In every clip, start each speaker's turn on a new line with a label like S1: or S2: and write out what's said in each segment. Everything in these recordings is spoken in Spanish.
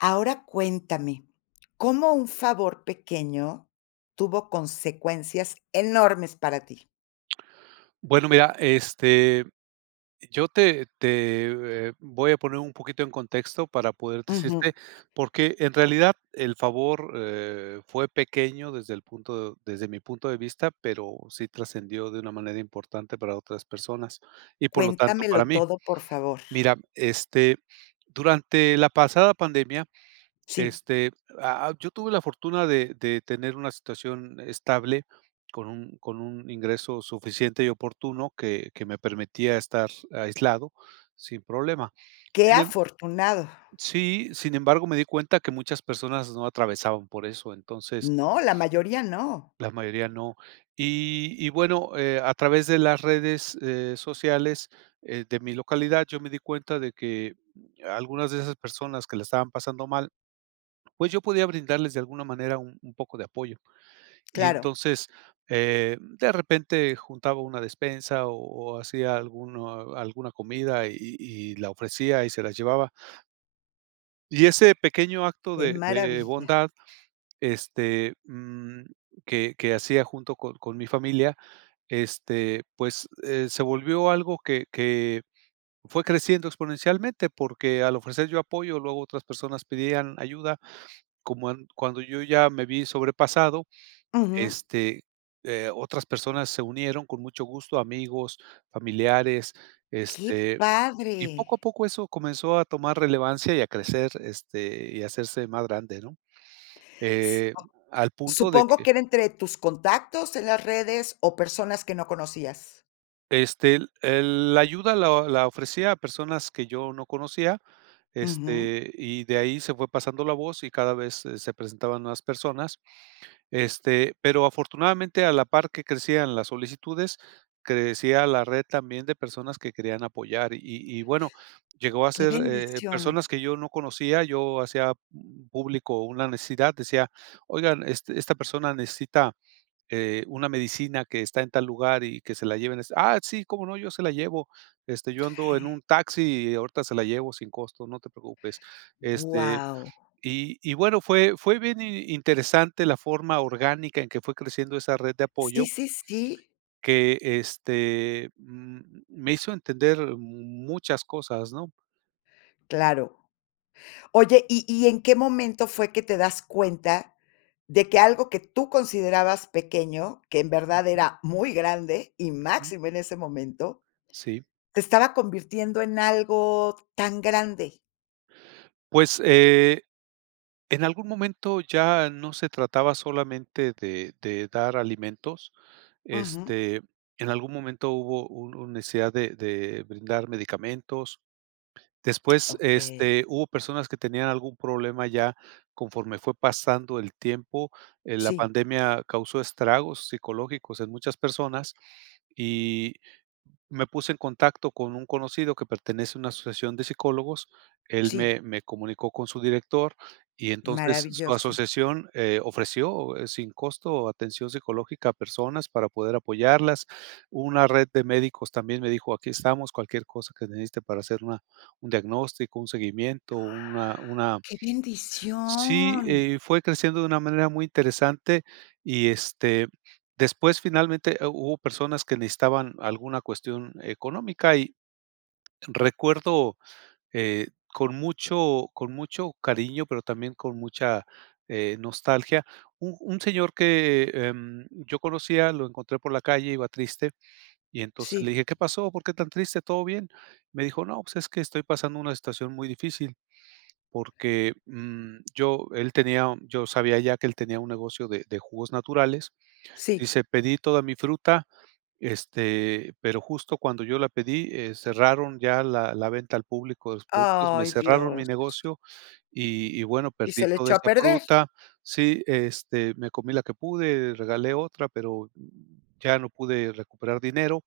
S1: Ahora cuéntame, ¿cómo un favor pequeño tuvo consecuencias enormes para ti?
S2: Bueno, mira, este, yo te te voy a poner un poquito en contexto para poderte decirte,
S1: Ujú.
S2: porque en realidad el favor, eh, fue pequeño desde el punto desde mi punto de vista, pero sí trascendió de una manera importante para otras personas y por lo tanto,
S1: Cuéntamelo
S2: para mí.
S1: todo, por favor.
S2: Mira, este, durante la pasada pandemia,
S1: Sí.
S2: este, ah ah, yo tuve la fortuna de de tener una situación estable con un con un ingreso suficiente y oportuno que que me permitía estar aislado sin problema.
S1: Qué
S2: Sin emb
S1: afortunado.
S2: sí, sin embargo, me di cuenta que muchas personas no atravesaban por eso, entonces
S1: No, la mayoría no.
S2: la mayoría no.Y y, bueno, eh, a través de las redes, eh, sociales de mi localidad, yo me di cuenta de que algunas de esas personas que la estaban pasando mal, pues yo podía brindarles de alguna manera un un poco de apoyo. Y
S1: Claro.
S2: entonces, eh, de repente juntaba una despensa o o hacía alguno alguna comida y y y la ofrecía y se la llevaba. Y ese pequeño acto
S1: Qué
S2: de de
S1: maravilla.
S2: bondad, este, mm, que que hacía junto con con mi familia, este, pues, eh, se volvió algo que que fue creciendo exponencialmente, porque al ofrecer yo apoyo, luego otras personas pedían ayuda. Como cuando yo ya me vi sobrepasado,
S1: Ujú.
S2: este, eh otras personas se unieron con mucho gusto, amigos, familiares,
S1: Qué
S2: este, y poco
S1: padre.
S2: a poco eso comenzó a tomar relevancia y a crecer, este, y hacerse más grande, ¿no? Eh,
S1: Supo
S2: al punto de
S1: Supongo
S2: que
S1: que era entre tus contactos en las redes o personas que no conocías.
S2: este, el la ayuda la la ofrecía a personas que yo no conocía,
S1: Ujú.
S2: este, y de ahí se fue pasando la voz y cada vez, se se presentaban nuevas personas. Este, pero afortunadamente a la par que crecían las solicitudes, crecían la red también de personas que querían apoyar y y bueno, llegó a
S1: Qué
S2: ser eh,
S1: bendición.
S2: personas que yo no conocía, yo hacía, mm, público una necesidad, decía: "Oigan, este esta persona necesita eh, una medicina que está en tal lugar y que se la lleven". Ah, sí, cómo no, yo se la llevo. Este, yo ando en un taxi y ahorita se la llevo sin costo, no te preocupes. Este,
S1: Guau.
S2: y y bueno fue fue bien interesante la forma orgánica en que fue creciendo esa red de apoyo,
S1: Sí sí sí.
S2: que, este, mm, me hizo entender, muchas cosas, ¿no?
S1: Claro. Oye, ¿y y en qué momento fue que te das cuenta, de que algo que tú considerabas pequeño, que en verdad
S2: Ujú.
S1: era muy grande y
S2: Ujú.
S1: máximo en ese momento,
S2: Sí.
S1: te estaba convirtiendo en algo tan grande?
S2: Pues, eh, en algún momento ya no se trataba solamente de de dar alimentos,
S1: Ujú.
S2: este, en algún momento hubo un necesidad de de brindar medicamentos, después,
S1: Okey.
S2: este, hubo personas que tenían algún problema ya conforme fue pasando el tiempo, en la
S1: Sí.
S2: pandemia causó estragos psicológicos en muchas personas y me puse en contacto con un conocido que pertenece a una asociación de psicólogos, él
S1: Sí.
S2: me me comunicó con su director y entonces su
S1: Maravilloso.
S2: asociación, eh, ofreció sin costo atención psicológica a personas para poder apoyarlas, hubo una red de médicos también me dijo: "Aquí estamos, cualquier cosa que necesite para hacer una un diagnóstico, un seguimiento, una una"
S1: ¡Qué
S2: Sí,
S1: bendición!
S2: eh, fue creciendo de una manera muy interesante y, este, después finalmente hu hubo personas que necesitaban alguna cuestión económica y recuerdo, eh, con mucho con mucho cariño, pero también con mucha, eh, nostalgia, un un señor que, em, yo conocía, lo encontré por la calle, iba triste y entonces le
S1: Sí.
S2: dije: "¿Qué pasó?, ¿por qué tan triste?, ¿todo bien?", me dijo: "No, pues es que estoy pasando una situación muy difícil, porque, mm," yo él tenía yo sabía ya que él tenía un negocio de de jugos naturales,
S1: Sí.
S2: dice: "Pedí toda mi fruta, este, pero justo cuando yo la pedí, eh, cerraron ya la la venta al público de los productos, me
S1: ¡Ay,
S2: cerraron mi
S1: Dios!
S2: negocio y y bueno
S1: Y
S2: perdí
S1: se le
S2: toda
S1: echó a
S2: esta
S1: perder.
S2: fruta, sí, este, me comí la que pude, regalé otra, pero, ya no pude recuperar dinero,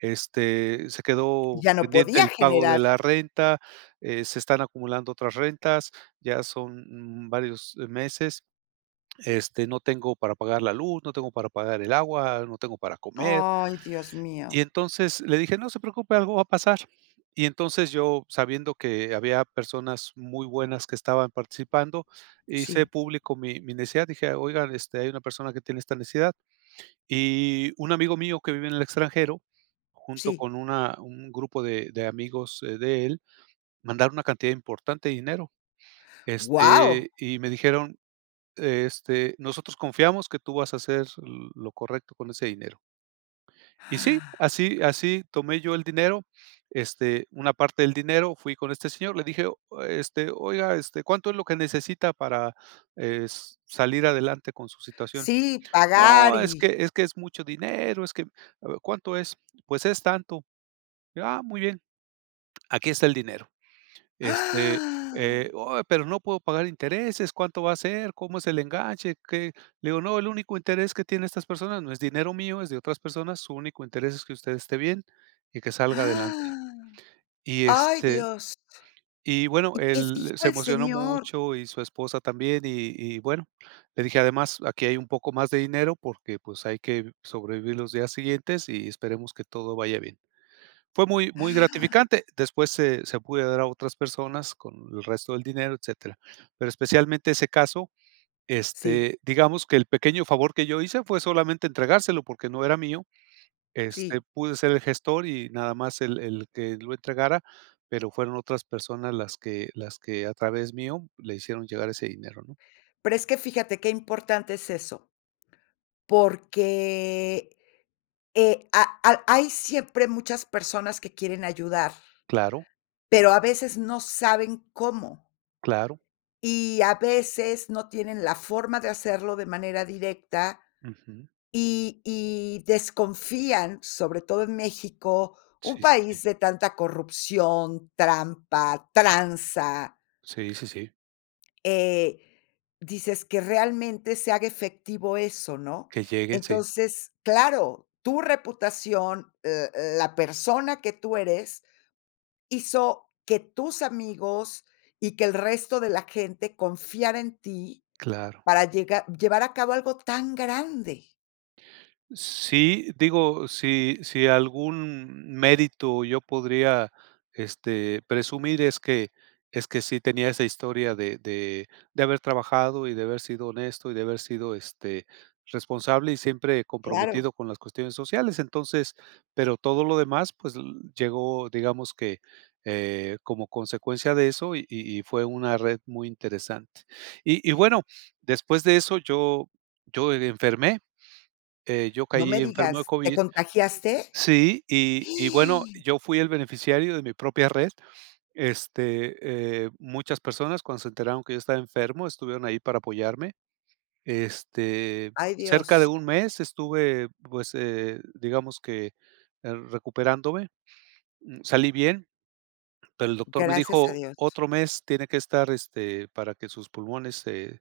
S2: este, se quedó
S1: Ya no
S2: pendiente
S1: podía
S2: el pago de
S1: generar.
S2: la renta, eh, se están acumulando otras rentas, ya son varios meses, este, no tengo para pagar la luz, no tengo para pagar el agua, no tengo para comer".
S1: ¡Ay, dios
S2: Y
S1: mío!
S2: entonces le dije: "No se preocupe, algo va a pasar", y entonces yo, sabiendo que había personas muy buenas que estaban participando, hice
S1: Sí.
S2: público mi mi necesidad, dije: "Oigan, este, hay una persona que tiene esta necesidad", y un amigo mío, que vive en el extranjero, junto
S1: Sí.
S2: con una un grupo de de amigos de él, mandaron una cantidad importante de dinero,
S1: ¡Wao!
S2: este, y me dijeron: "Este, nosotros confiamos que tú vas a hacer lo correcto con ese dinero". Y sí, así así tomé yo el dinero, este, una parte del dinero fui con este señor, le dije: "Este, oiga, este, ¿cuánto es lo que necesita para, eh, es salir adelante con su situación?",
S1: Sí, pagar
S2: "No, es
S1: y.
S2: que es que es mucho dinero, es que", "¿Cuánto es?", "Pues es tanto", "Ah, muy bien, aquí está el dinero", este eh, "Oh, pero no puedo pagar intereses, ¿cuánto va a ser?, ¿cómo es el enganche?" qué, le digo: "No, el único interés que tienen estas personas, no es dinero mío, es de otras personas, su único interés es que usted esté bien y que salga adelante", y
S1: Ay,
S2: este,
S1: Dios.
S2: y bueno,
S1: ¿Y qué
S2: él
S1: dijo
S2: se
S1: el
S2: emocionó
S1: señor?
S2: mucho y su esposa también y y bueno, le dije: "Además aquí hay un poco más de dinero, porque, pues hay que sobrevivir los días siguientes y esperemos que todo vaya bien", fue muy muy gratificante, después se se pude a dar a otras personas con el resto del dinero, etcétera, pero especialmente ese caso,
S1: Sí.
S2: este, digamos que el pequeño favor que yo hice fue solamente entregárselo porque no era mío, este,
S1: Sí.
S2: pude ser el gestor y nada más el el que lo entregara, pero, fueron otras personas las que las que a través mío le hicieron llegar ese dinero, ¿no?
S1: Pero, es que fíjate qué importante es eso, porque, eh, a al hay siempre muchas personas que quieren ayudar,
S2: Claro.
S1: pero a veces no saben cómo
S2: Claro.
S1: y a veces no tienen la forma de hacerlo de manera directa
S2: Ujú.
S1: y y desconfían, sobre todo en México, un
S2: Sí sí sí.
S1: país de tanta corrupción, trampa, tranza.
S2: Sí, sí, sí.
S1: Eh, dices que realmente se haga efectivo eso, ¿no?
S2: Que llegue, sí.
S1: Entonces, claro, tu reputación, l l la persona que tú eres, hizo que tus amigos y que el resto de la gente confiara en ti
S2: Claro.
S1: para llega llevar a cabo algo tan grande.
S2: Sí, digo, si, si algún mérito yo podría, este, presumir es que es que sí, tenía esa historia de de de haber trabajado y de haber sido honesto y de haber sido, este, responsable y siempre
S1: Claro.
S2: comprometido con las cuestiones sociales. Entonces pero todo lo demás, pues, l llegó, digamos que, eh, como consecuencia de eso y y y fue una red muy interesante. Y y bueno, después de eso yo yo e enfermé, eh, yo
S1: No me
S2: caí enfermo de
S1: digas, ¿te
S2: COVID
S1: contagiaste?
S2: sí. Y y bueno, yo fui el beneficiario de mi propia red, este, eh, muchas personas, cuando se enteraron que yo estaba enfermo, estuvieron ahí para apoyarme. Este,
S1: Ay,
S2: cerca
S1: Dios.
S2: de 1 mes estuve, pues, eh, digamos que, eh, recuperándome, mm, salí bien, pero el doctor me
S1: Gracias a
S2: dijo:
S1: Dios.
S2: "Otro mes tiene que estar, este, para que sus pulmones se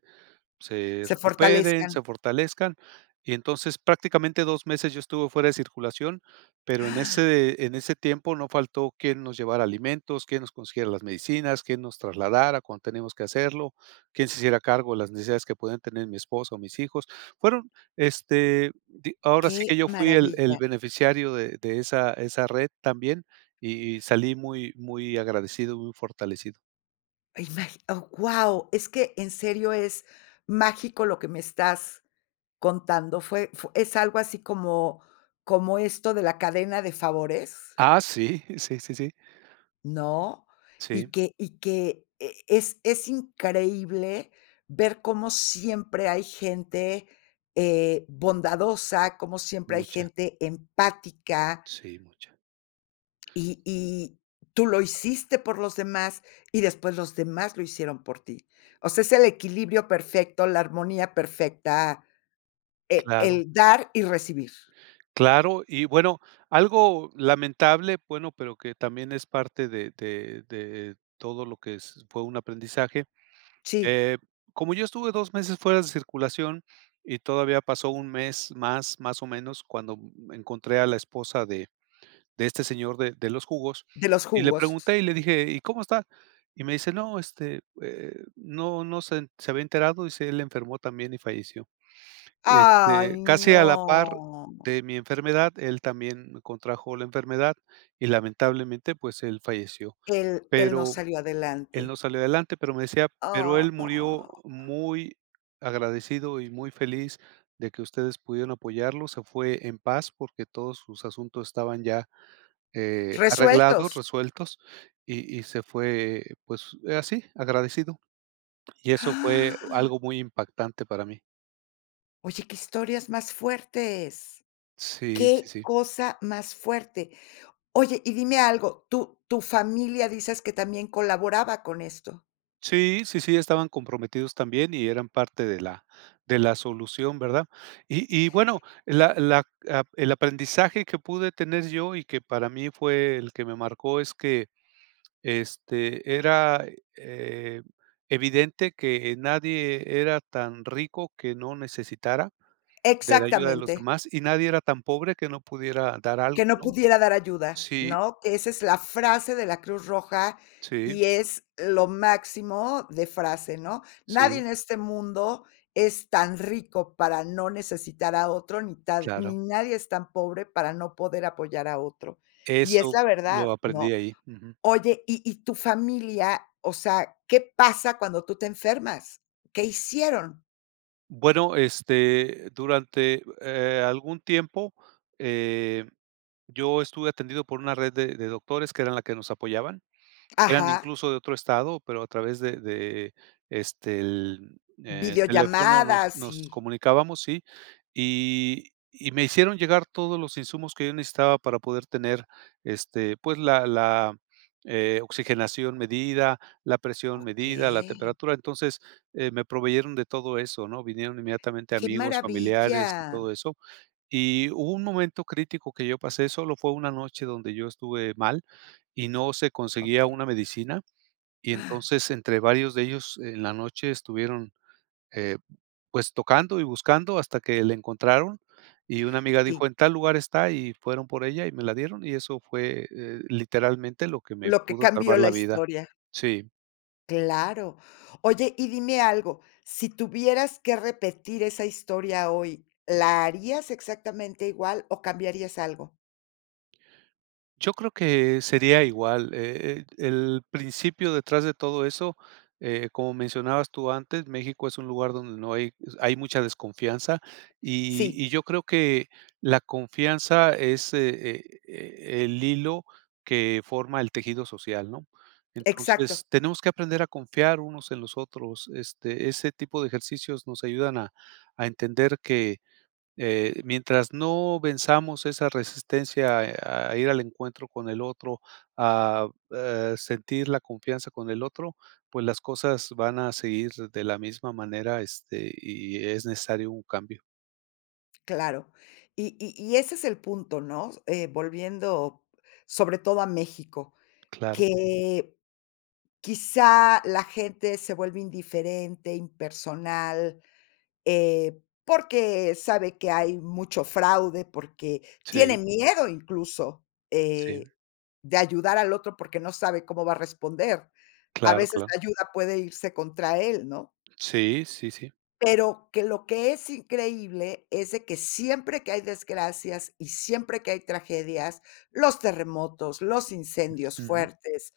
S2: se
S1: Se
S2: recuperen,
S1: fortalezcan.
S2: se fortalezcan". Y entonces, prácticamente 2 meses yo estuve fuera de circulación, pero en ese en ese tiempo no faltó quién nos llevara alimentos, quién nos consiguiera las medicinas, quién nos trasladara cuando teníamos que hacerlo, quién se hiciera cargo de las necesidades que podían tener mi esposa o mis hijos. Fueron, este, di ahora sí
S1: Qué
S2: que yo fui el el
S1: maravilla.
S2: beneficiario de de esa esa red también, y y salí muy muy agradecido, muy fortalecido.
S1: [unintelligible] Oh, wao, es que en serio es mágico lo que me estás, contando. ¿Fue fue es algo así como como esto de la cadena de favores?
S2: Ah, sí, sí, sí, sí.
S1: ¿No?
S2: Sí.
S1: Y que y que es es es increíble ver cómo siempre hay gente eh, bondadosa, cómo siempre hay
S2: Mucha.
S1: gente empática.
S2: Sí, mucha.
S1: Y y tú lo hiciste por los demás, y después los demás lo hicieron por ti. O sea, es el equilibrio perfecto, la armonía perfecta, eh,
S2: Claro.
S1: el dar y recibir.
S2: Claro. Y bueno, algo lamentable, bueno, pero que también es parte de de de todo lo que es fue un aprendizaje.
S1: Sí.
S2: Eh, como yo estuve 2 meses fuera de circulación y todavía pasó 1 mes más más o menos, cuando encontré a la esposa de de este señor de de los jugos,
S1: De los
S2: y le
S1: jugos.
S2: pregunté y le dije: "¿Y cómo está?". Y me dice: "No, este, eh, ¿no no se se había enterado?", dice: "El enfermó también y falleció".
S1: ¡Ay,
S2: Este, casi a la par
S1: no!
S2: de mi enfermedad, él también contrajo la enfermedad y lamentablemente, pues él falleció.
S1: Él él no
S2: Pero
S1: salió
S2: él
S1: adelante.
S2: no salió adelante, pero me decía, pero él murió
S1: Ah.
S2: muy agradecido y muy feliz de que ustedes pudieron apoyarlo, se fue en paz porque todos sus asuntos estaban ya, eh, arreglados,
S1: Resueltos.
S2: resueltos y y se fue, pues, así, agradecido. Y eso fue
S1: ¡Ah!
S2: algo muy impactante para mí.
S1: Oye, qué historias más fuertes,
S2: Sí, sí,
S1: qué
S2: sí.
S1: cosa más fuerte. Oye, y dime algo, ¿tu tu familia dices que también colaboraba con esto?
S2: Sí, sí, sí, estaban comprometidos también. Y eran parte de la de la solución, ¿verdad? Y y bueno, la la a el aprendizaje que pude tener yo, y que para mí fue el que me marcó, es que este, era, eh, evidente que nadie era tan rico que no necesitara de la ayuda de los
S1: Exactamente.
S2: demás. Y nadie era tan pobre que no pudiera dar algo,
S1: Que no
S2: ¿no?
S1: pudiera dar ayuda,
S2: Sí.
S1: ¿no? Que esa es la frase de la Cruz Roja,
S2: Sí.
S1: y es, lo máximo de frase, ¿no? Nadie
S2: Sí.
S1: en este mundo, es tan rico para no necesitar a otro. ni tan
S2: Claro.
S1: ni nadie es tan pobre, para no poder apoyar a otro. Y es
S2: Eso,
S1: la
S2: lo
S1: verdad,
S2: aprendí
S1: ¿no?
S2: ahí. Ujú.
S1: Oye, y y tu familia O sea, ¿qué pasa cuando tú te enfermas? ¿Qué hicieron?
S2: Bueno, este, durante, eh, algún tiempo, eh, yo estuve atendido por una red de de doctores, que eran la que nos apoyaban. Eran
S1: Ajá.
S2: incluso de otro estado, pero a través de de este, el, eh, el teléfono, nos
S1: Videollamadas
S2: nos
S1: y
S2: comunicábamos, sí. Y y me hicieron llegar todos los insumos que yo necesitaba para poder tener este, pues la la eh, oxigenación medida, la presión medida, la
S1: Okey.
S2: temperatura. Entonces, eh, me proveyeron de todo eso, ¿no? Vinieron inmediatamente
S1: ¡Qué
S2: amigos,
S1: maravilla!
S2: familiares y todo eso. Y hubo un momento crítico que yo pasé. Solo fue una noche donde yo estuve mal, y no se conseguía
S1: Okey.
S2: una medicina. Y
S1: ¡Ah!
S2: entonces, entre varios de ellos, en la noche estuvieron, eh, pues tocando y buscando, hasta que le encontraron. Y una amiga dijo:
S1: Sí.
S2: "En tal lugar está". Y fueron por ella y me la dieron. Y eso fue, eh, literalmente, lo que me
S1: Lo que
S2: pudo salvar
S1: cambió la
S2: la vida.
S1: historia.
S2: Sí.
S1: Claro, oye, y dime algo, sí tuvieras que repetir esa historia hoy, ¿la harías exactamente igual o cambiarías algo?
S2: Yo creo que sería igual, e e el principio detrás de todo eso, eh, como mencionabas tú antes, México es un lugar donde no hay hay mucha desconfianza y
S1: Sí.
S2: y yo creo que la confianza es e e e el hilo que forma el tejido social, ¿no?,
S1: Exacto.
S2: entonces tenemos que aprender a confiar unos en los otros, este, ese tipo de ejercicios nos ayudan a a entender que, eh, mientras no venzamos esa resistencia a a ir al encuentro con el otro, a eh, sentir la confianza con el otro, pues las cosas van a seguir de la misma manera, este, y e es necesario un cambio.
S1: Claro, y y y ese es el punto, ¿no?, eh, volviendo sobre todo a México,
S2: Claro.
S1: que quizá la gente se vuelve indiferente, impersonal, eh, porque sabe que hay mucho fraude, porque tiene
S2: Sí.
S1: miedo incluso,
S2: Sí.
S1: eh, de ayudar al otro porque no sabe cómo va a responder, a
S2: Claro,
S1: veces
S2: claro.
S1: la ayuda puede irse contra él, ¿no?
S2: Sí, sí, sí.
S1: Pero que lo que es increíble es de que siempre que hay desgracias y siempre que hay tragedias, los terremotos, los incendios
S2: Ujú.
S1: fuertes,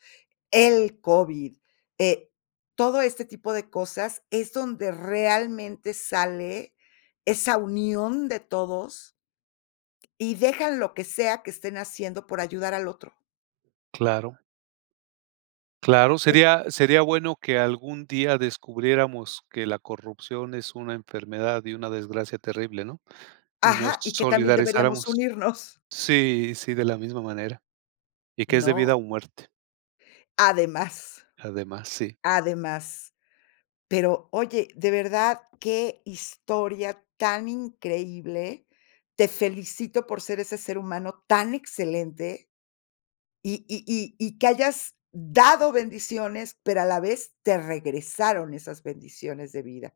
S1: el COVID, eh, todo este tipo de cosas es donde realmente sale esa unión de todos y dejan lo que sea que estén haciendo por ayudar al otro.
S2: Claro. Claro,
S1: Es
S2: sería sería bueno que algún día descubriéramos que la corrupción, es una enfermedad y una desgracia terrible, ¿no?, y nos
S1: Ajá, y que también deberíamos
S2: solidarizáramos.
S1: unirnos
S2: Sí, sí, de la misma manera. Y que es de vida
S1: ¿no?
S2: o muerte.
S1: Además
S2: Además, sí.
S1: además, pero oye, de verdad, qué historia tan increíble, te felicito por ser ese ser humano tan excelente y y y-y que hayas dado bendiciones, pero a la vez, te regresaron esas bendiciones de vida.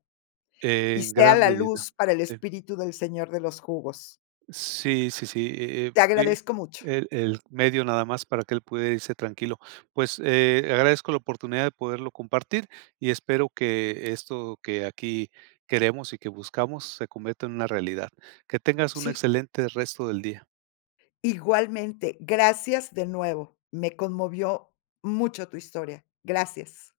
S1: Y
S2: En
S1: sea
S2: gran
S1: la
S2: medida.
S1: luz para el
S2: Sí.
S1: espíritu del señor de los jugos.
S2: Sí, sí, sí, eh, eh,
S1: Te
S2: fue
S1: agradezco mucho.
S2: el el medio nada más para que él pudiera irse tranquilo. Pues, eh, agradezco la oportunidad de poderlo compartir y espero que esto que aquí queremos y que buscamos se cometa en una realidad. Que tengas un
S1: Sí.
S2: excelente resto del día.
S1: Igualmente, gracias de nuevo. Me conmovió mucho tu historia. Gracias.